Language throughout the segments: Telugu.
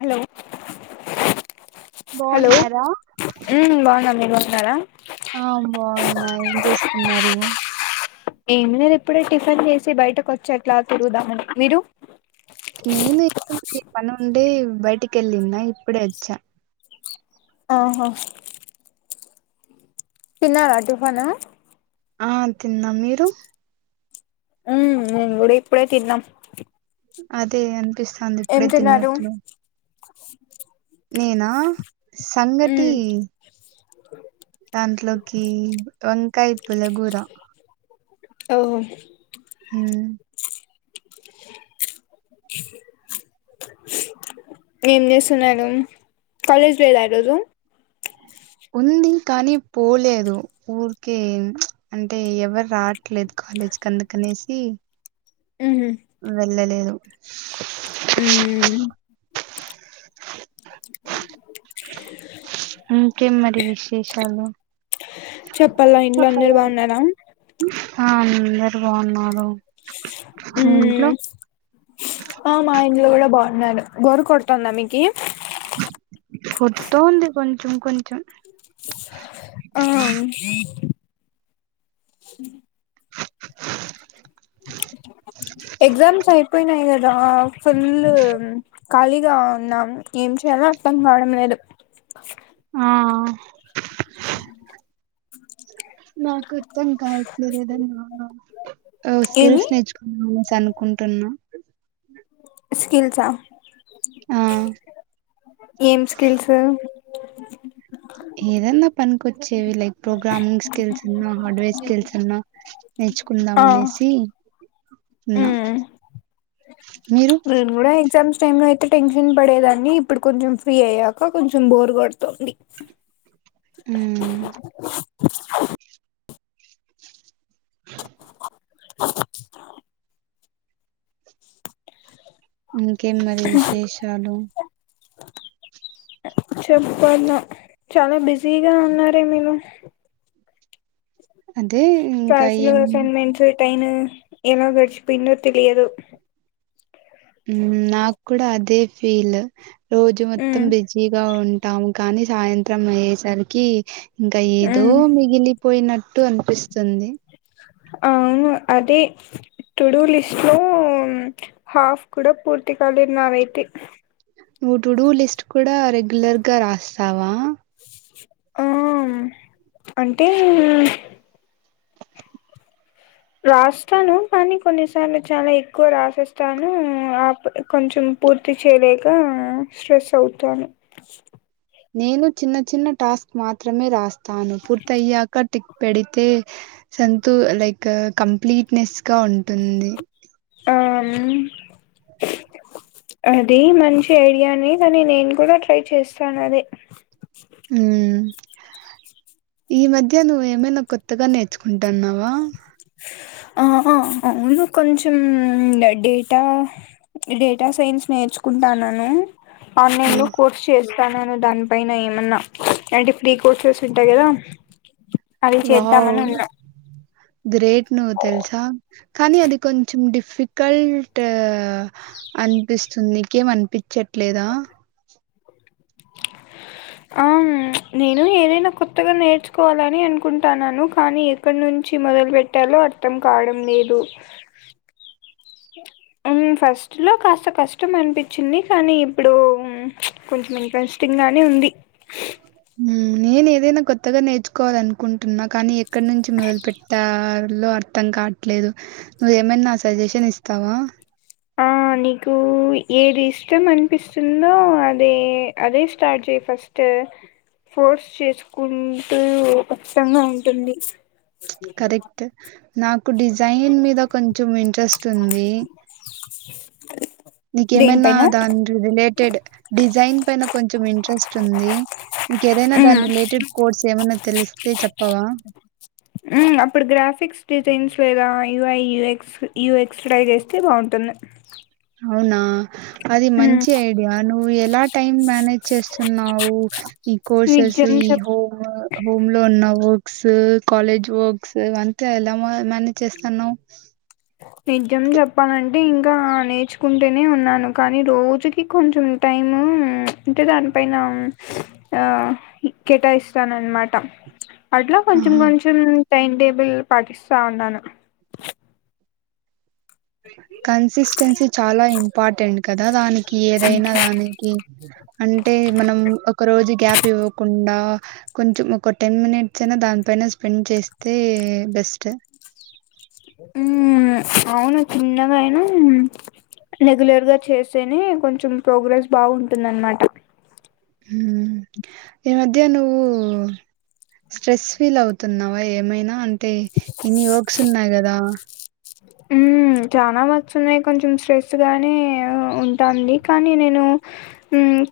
హలో హలో బాగున్నారా బనామి దరం ఆ బాగున్నా ఏం చేస్తున్నారు ఏమి నను ఇప్పుడే టిఫిన్ చేసి బయటకు వచ్చేట్లా తిరుగుదామని మీరు నేను పని ఉండి బయటికి వెళ్ళంద ఇప్పుడే వచ్చా ఆహా చిన్నాల ఫనా ఆ తిన్నా మీరు ఉ నుేం కూడా ఇప్పుడే తిన్నాం అదే అంత కనిపిస్తుంది ఏం ఇప్పుడే తిన్నారు తిన్నట్లు నేనా సంగటి ఉమ్ దాంట్లోకి వంకాయత్లగూర ఓహో హ ఏం చేస్తున్నాడం కాలేజ్ ేళ్ద ఇరోదు ఉందిం కానీ పోలేదు ఊరికే అంటే ఎవరు రావట్లేదు కాలేజ్ కందకనేసి వెల లే ే ఉ కం మరి విశేషాలు చెప్పాలా ఇంట్లో అందరు బాగున్నారా అందరుగాా ఉన్నారు ఉ ఆ మా ఇంట్లో కూడా బాగున్నారును గోరు కొడతాంద మీకి ఫుటు ఉంది కొంచెం కొంచెం ఆఆ ఉహ ఎగ్జామ్స్ అయిపోయినాయి గా ద ఫుల్ ఖాళీగా ఉన్నాం ఏం చేయాలో అర్థం కావడం లేదు ఆ సింగ్ నాకు అర్థం కావట్లేదు ఏదన్నా ఏమి స్కిల్స్ నేర్చుకుంద అనేసి అనుకుంటున్నా నే స్టిల్స్ ఆ ఏం స్కిల్స్ ఉ న ఏదన్నా పని వస్తే చ్చేవిలైక్ ప్రోగ్రామింగ్ స్కిల్స్ ఉన్నా హార్డ్వేర్ స్కిల్స్ ఉన్న నేర్చుకుందాం ఆ అనేసి ఉన్నా ఉమ్ మీరు నేను కూడా ఎగ్జామ్స్ టైం లో అయితే టెన్షన్ పడేదాన్ని ఇప్పుడు కొంచెం ఫ్రీ అయ్యా సో కొంచెం బోర్ కొడుతుంది ఉ ఉ చ చి ఛే చు ఇంకేం మరి విశేషాలు చెప్పల చాలా బిజీగా ఉన్నారే మీరు అదే ఇంకా ఏం టైను ఎలా గడిచిపోయిందో తెలియదు హ్మ్ నాకు కూడా అదే ఫీల్ రోజు మొత్తం ఉమ్ బిజీగా ఉన్ టాం కానీ సాయంత్రం అయ్యేసరికి ఇంకా ఏదో ఉమ్ మిగిలి పోయినట్టు అనిపిస్తుంది అవును అదే టుడూ లిస్ట్ లో హాఫ్ కూడా పూర్తి కాలేదు నావైతే నువ్ టుడు లిస్ట్ కూడా రెగ్యులర్ గా రాస్తావా ఆ అంటే రాస్తాను కానీ కొన్నిసార్లు చాలా ఎక్కువ రాసేస్తాను ఆ కొంచెం పూర్తి చేయలేక స్ట్రెస్ అవుతాను నేను చిన్న చిన్న టాస్క్ మాత్రమే రాస్తాను పూర్తి అయ్యాక టిక్ పెడితే సంతు లైక్ కంప్లీట్నెస్ గా ఉంటుంది ఆ హ్మ్ అది మంచి ఐడియానే కాని నేను కూడా ట్రై చేస్తాను అదే హ్మ్ ఈ మధ్య నువ్వు ఏమైనా కొత్తగా నేర్చుకుంటున్నావా ఆహా అవును కొంచెం డేటా డేటా సైన్స్ నేర్చుకుంటాన్నాను ఆ ఆన్లైన్ లో కార్స్ చెస్ తనను దాని పన ఏమన్నా ఏంటి ఫ్రీ కోర్సెస్ ఉంటాయి కదా అవి వావ్ చేద్దామని ఉన్నా గ్రేట్ నువ్ తెలుసా కానీ అది కొంచెం డిఫికల్ట్ అనిపిస్తుంది నీకేం అనిపించట్లేదా ఆ నేను ఏదైనా కొత్తగా నేర్చుకోవాలని అనుకుంటున్నాను కానీ ఎక్కడి నుంచి మొదలు పెట్టాలో అర్థం కావడం లేదు హ్మ్ ఫస్ట్ లో కాస్త కష్టం అనిపించింది కానీ ఇప్పుడు కొంచెం ఇంట్రెస్టింగ్ గానే ఉంది హ్మ్ నేను ఏదైనా కొత్తగా నేర్చుకోవాల అనుకుంటున్నా కానీ ఎక్కడి నుంచి మొదలు పెట్టాలో అర్థం కావట్లేదు నువ్వుమైనా సజెషన్ ఇస్తావా ఆ నీకు ఏది ఇష్టం అనిపిస్తుందో అదే అదే స్టార్ట్ చెయ్ ఫస్ట్ ఫోర్స్ చేసుకుంటూ కష్టంగా ఉంటుంది కరెక్ట్ నాకు డిజైన్ మీద కొంచెం ఇంట్రెస్ట్ ఉంది నీకేమైనా దేనిపైన దాని రిలేటెడ్ డిజైన్ పైన కొంచెం ఇంట్రెస్ట్ ఉంది నీక ఏదైనా మ్మ్. దాని రిలేటెడ్ కోర్స్ ఏమైనా తెలిస్తే చెప్పవా హ్మ్ అప్పుడు గ్రాఫ్ ఫిక్స్ డిజైన్స్ లేేదా U I U X you ఎక్స్డై చేస్ తే బాగుంటుంది అవునా అది ఉమ్, మంచి ఐడియా నువ్వు ఎలా టైం మేనేజ్ చేస్తున్నావు ఈ కోర్సెస్ నిజం ఈ చెప్ హోమ్ హోమ్ లో ఉన్నావు క్ సు కాలేజ్ వర్క్స్ అవంతా ఎలా మేనేజ్ చేస్తాన్నా నిజం చెప్పాలంటే ఇంకా నేర్చుకుంటేనే ఉన్నాను కానీ రోజుకి కొంచెం టైము అంటే దానిపైన ఆ కేటాయిస్తాన అనమాట అట్లా కొంచెం ఆహా కొంచెం టైమ్ టేబుల్ పాటిస్తా ఉన్నాను నువ్వేనా కన్సిస్టెన్సీ చాలా ఇంపార్టెంట్ కదా దానికి ఏదైనా దానికి అంటే మనం ఒక రోజు గ్యాప్ ఇవ్వకుండా కొంచం ఒక టెన్ మినిట్స్ అయినా దానిపైన స్పెండ్ చేస్తే బెస్ట్ ఉ అవును చిన్నగా అయినా రెగ్యులర్గా చేస్తేనే కొంచెం ప్రోగ్రెస్ బాగుంటుంద అనమాట ఈ మధ్య నువ్వు స్ట్రెస్ ఫీల్ అవుతున్నావా ఏమైనా అంటే అంతే ఇన్ని హోప్స్ ఉన్నాయి గదా ఉ చాలా వస్తున్నాయి కొంచెం స్ట్రెస్ గానే ఉంటుంది కానీ నేను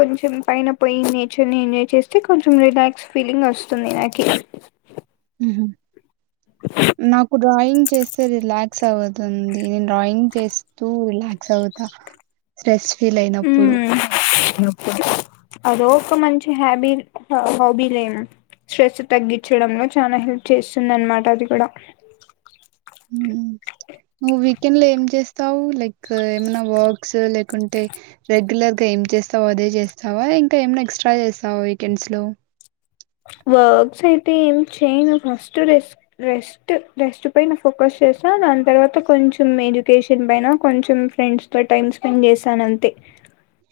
కొంచెం పైన పోయి నేచర్ ని ఎంజాయ్ చేస్తే కొంచెం రిలాక్స్ ఫీలింగ్ వస్తుంది నాకు ఉహ నాకు డ్రాయింగ్ డ్రాయింగ్ రిలాక్ అతుంది నే డ్రాయింగ్ చేస్తూ రిలాక్స్ అవుతా వీలయినప్పుడు హ్మ్. అదో ఒక మంచి హ్యాబీ హాబీ లేము స్ట్రెస్ తగ్గించడంలో చాలా హెల్ప్ చేస్తుంది అనమాట అది కూడా హ్మ్. నువ్వు వీకెండ్‌లో ఏం లైక్ ఏమనా వర్క్స్ లేకుంటే రెగ్యులర్ గా ఏం చేస్తావా అదే చేస్తావా ఇంకా ఏమనా ఎక్స్ట్రా చేస్తావా వీకెండ్స్ లో వర్క్స్ అయితే ఏం చేయను ఫస్ట్ రెస్ రెస్ట్ రెస్ట్ పైన ఫోకస్ చేస్తాను దాని తర్వాత కొంచెం ఎడ్యుకేషన్ పైన కొంచెం ఫ్రెండ్స్తో టైం స్పెండ్ చేశాను అంతే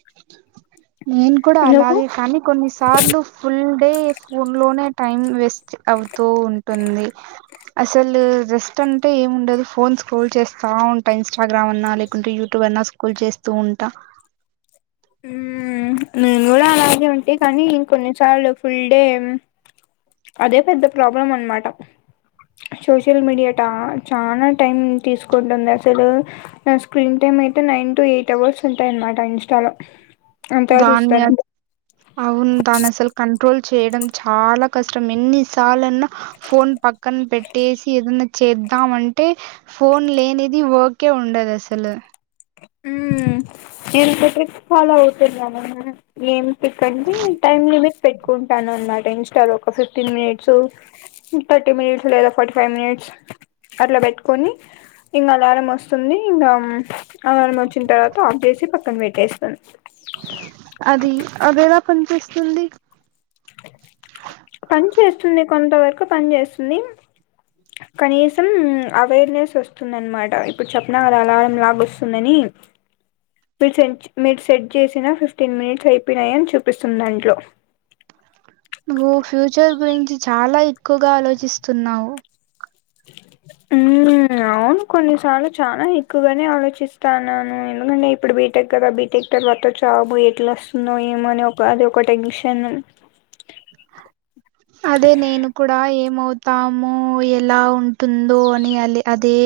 డోర్ సౌండ్ నేను కూడా అలాగే కానీ కొన్నిసార్లు ఫుల్ డే ఫోన్ లోనే టైం వేస్ట్ అవుతూ ఉంటుంది అసలు రెస్ట్ అంటే ఏండదు ఫోన్ స్క్రోల్ చేస్తా ఉంటా ఇంస్టాగ్రామ్ అన్నా లేకుంటే యూట్యూబ్ అన్నా స్క్రోల్ చేస్తూ ఉంటా ఉ నేను కూడా అలాగే ఉంటే కానీ కొన్నిసార్లు ఫుల్ డే అదే పెద్ద ప్రాబ్లం అనమాట సోషల్ మీడియాట చాలా టైం తీసుకుంటుంది అసలు స్క్రీన్ టైమ్ అయితే నైన్ టు ఎయిట్ అవర్స్ ఉంటాయనమాట ఇన్స్టాలో అంతగా దాన్ని చూస్తాను అవును అసలు కంట్రోల్ కంట్రోల్ చేయడం చాలా కష్టం ఎన్నిసార్లు ఫోన్ పక్కన పెట్టేసి ఏదన్నా చేద్దామంటే ఫోన్ లేనిది ఓకే ఉండదు అసలు నేను ట్రిక్స్ ఫాలో అవుతున్నామ్ ఏం ఏంటండీ టైం లిమిట్ పెట్టుకోండి పెట్టుకుంటా అనమాట ఇన్స్టార్ ఒక ఫిఫ్టీన్ మినిట్స్ థర్టీ మినిట్స్ లేదా ఫార్టీ ఫైవ్ మినిట్స్ అట్లా పెట్టుకొని ఇంకా అలారం వస్తుంది ఇంకా అలారం వచ్చిన తర్వాత ఆఫ్ చేసి పక్కన పెట్టేస్తాను అది అదేలా పనిచేస్తుంది పని చేస్తుంది కొంత వరకు పని చేస్తుంది కనీసం అవేర్నెస్ వస్తుంది అనమాట ఇప్పుడు చెప్పిన కదా అలారం లాగ వస్తుందని మీరు సెట్ మీరు సెట్ చేసిన ఫిఫ్టీన్ మినిట్స్ అయిపోయినాయని చూపిస్తుంది దాంట్లో నువ్వు ఫ్యూచర్ గురించి చాలా ఎక్కువగా ఆలోచిస్తున్నావు ఉ అవును కొన్నిసార్లు చాలా ఎక్కువగానే ఆలోచిస్తాన్నాను ఎందుకంటే ఇప్పుడు బీటెక్ కథ బీటెక్ తర్వాత జాబ్ ఎట్లా వస్తుందో ఏమోని ఒక అది ఒక టెన్షన్ అదే నేను కూడా ఏ మ్ అవుతాము ఎలా ఉంటుందో అని అ అదే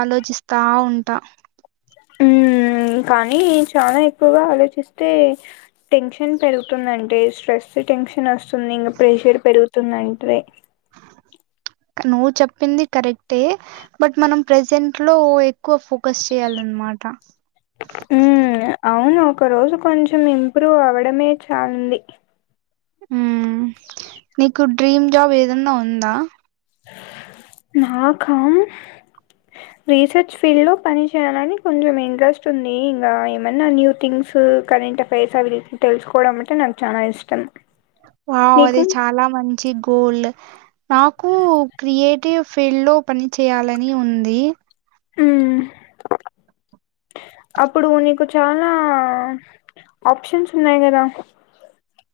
ఆలోచిస్తా ఉంటా ఉ కానీ చాలా ఎక్కువగా ఆలోచిస్తే టెన్షన్ పెరుగుతుందింటే స్ట్రెస్ టెన్షన్ వస్తు వస్తుంది ప్రెషర్ పెరుగుతుంది వస్తుందంటే నువ్వు చెప్పింది కరెక్టే బట్ మనం ప్రజెంట్ లో ఎక్కువ ఫోకస్ చేయాలన్నమాట ఉమ్ అవును ఒక రోజు కొంచెం ఇంప్రూవ్ అవ్వడమే చాలా ఉంది ఉ నీకు డ్రీమ్ జాబ్ ఏదన్నా ఉందా నాకా రీసెర్చ్ ఫీల్డ్ లో పని చేయాలనికి కొంచెం ఇంట్రెస్ట్ ఉంది ఇంకా ఏమన్నా న్యూ థింగ్స్ కరెంట్ అఫైర్స్ అవి తెలుసుకోవడం అంటే నాకు చాలా ఇష్టం వాఓ అదే నీకు చాలా మంది చ్చి గోల్ నాకు క్రియేట్ ఫీల్డ్ లో పని చేయాలని ఉంది హ అప్పుడు నీకు చాలా ఆప్షన్స్ ఉన్నాయి్ కదా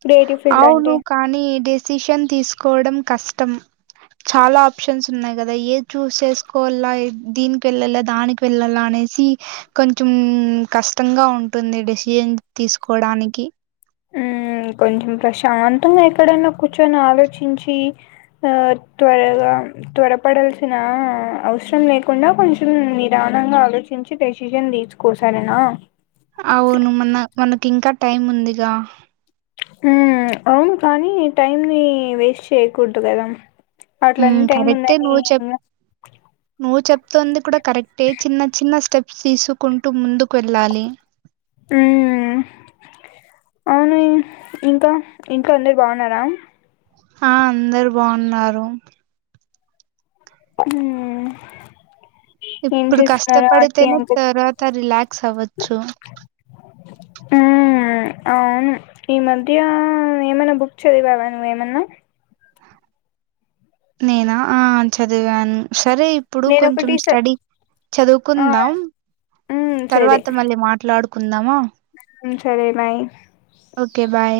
క్రియేటివ్ ఫీల్డ్ అవును అంటే కానీ డేస్ డెసిషన్ తీసుకోవడం కష్టం చాలా ఆప్షన్స్ ఉన్నాయి కదా ఏ చూస్్ చేసుకోవాలా దీనికి వెళ్ళలా దానికి వెళ్ళాల అనేసి కొంచెం కష్టంగా ఉంటుంది డెసిజన్ తీసుకోడానికి ఉ కొంచెం ప్రశాంతంగా ఎక్కడన్నా కూర్చొని ఆలోచించి ఆ త్వరగా త్వరపడాల్సిన అవసరం లేకుండా కొంచెం నిదానంగా ఆలోచించి డెసిషన్ తీసుకోసారేనా అవును మన మనకి ఇంకా టైం ఉందిగా అవును కానీ టైమ్ ని వేస్ట్ చేయ్యకూడదు కదా అట్ల అన్ని హ్మ్. టైం కరెక్టే ఉందని సంది కూడా కరెక్టే చిన్న చిన్న స్టెప్ తీసుకుంటూ ముందుకు వెళ్ళాలి హ అవును ఇంకా ఇంకా అందరు బాగున్నారా ఆ అందరు బాగున్నారు ఉ ఇప్పుడు కష్టపడితేనే తర్వాత రిలాక్స్ అవ్వచ్చు అవును ఈ మధ్య ఏమైనా బుక్ చదివాావా నువ్వేమన్నా నేనా ఆ చదివాను సరే ఇప్పుడు కొంచెం నేనొకటి స స్టడీ ఆ చదువుకుందాం తర్వాత మళ్ళీ మాట్లాడుకు కుందామా ఉ సరే బాయ్ ఓకే. బాయ్.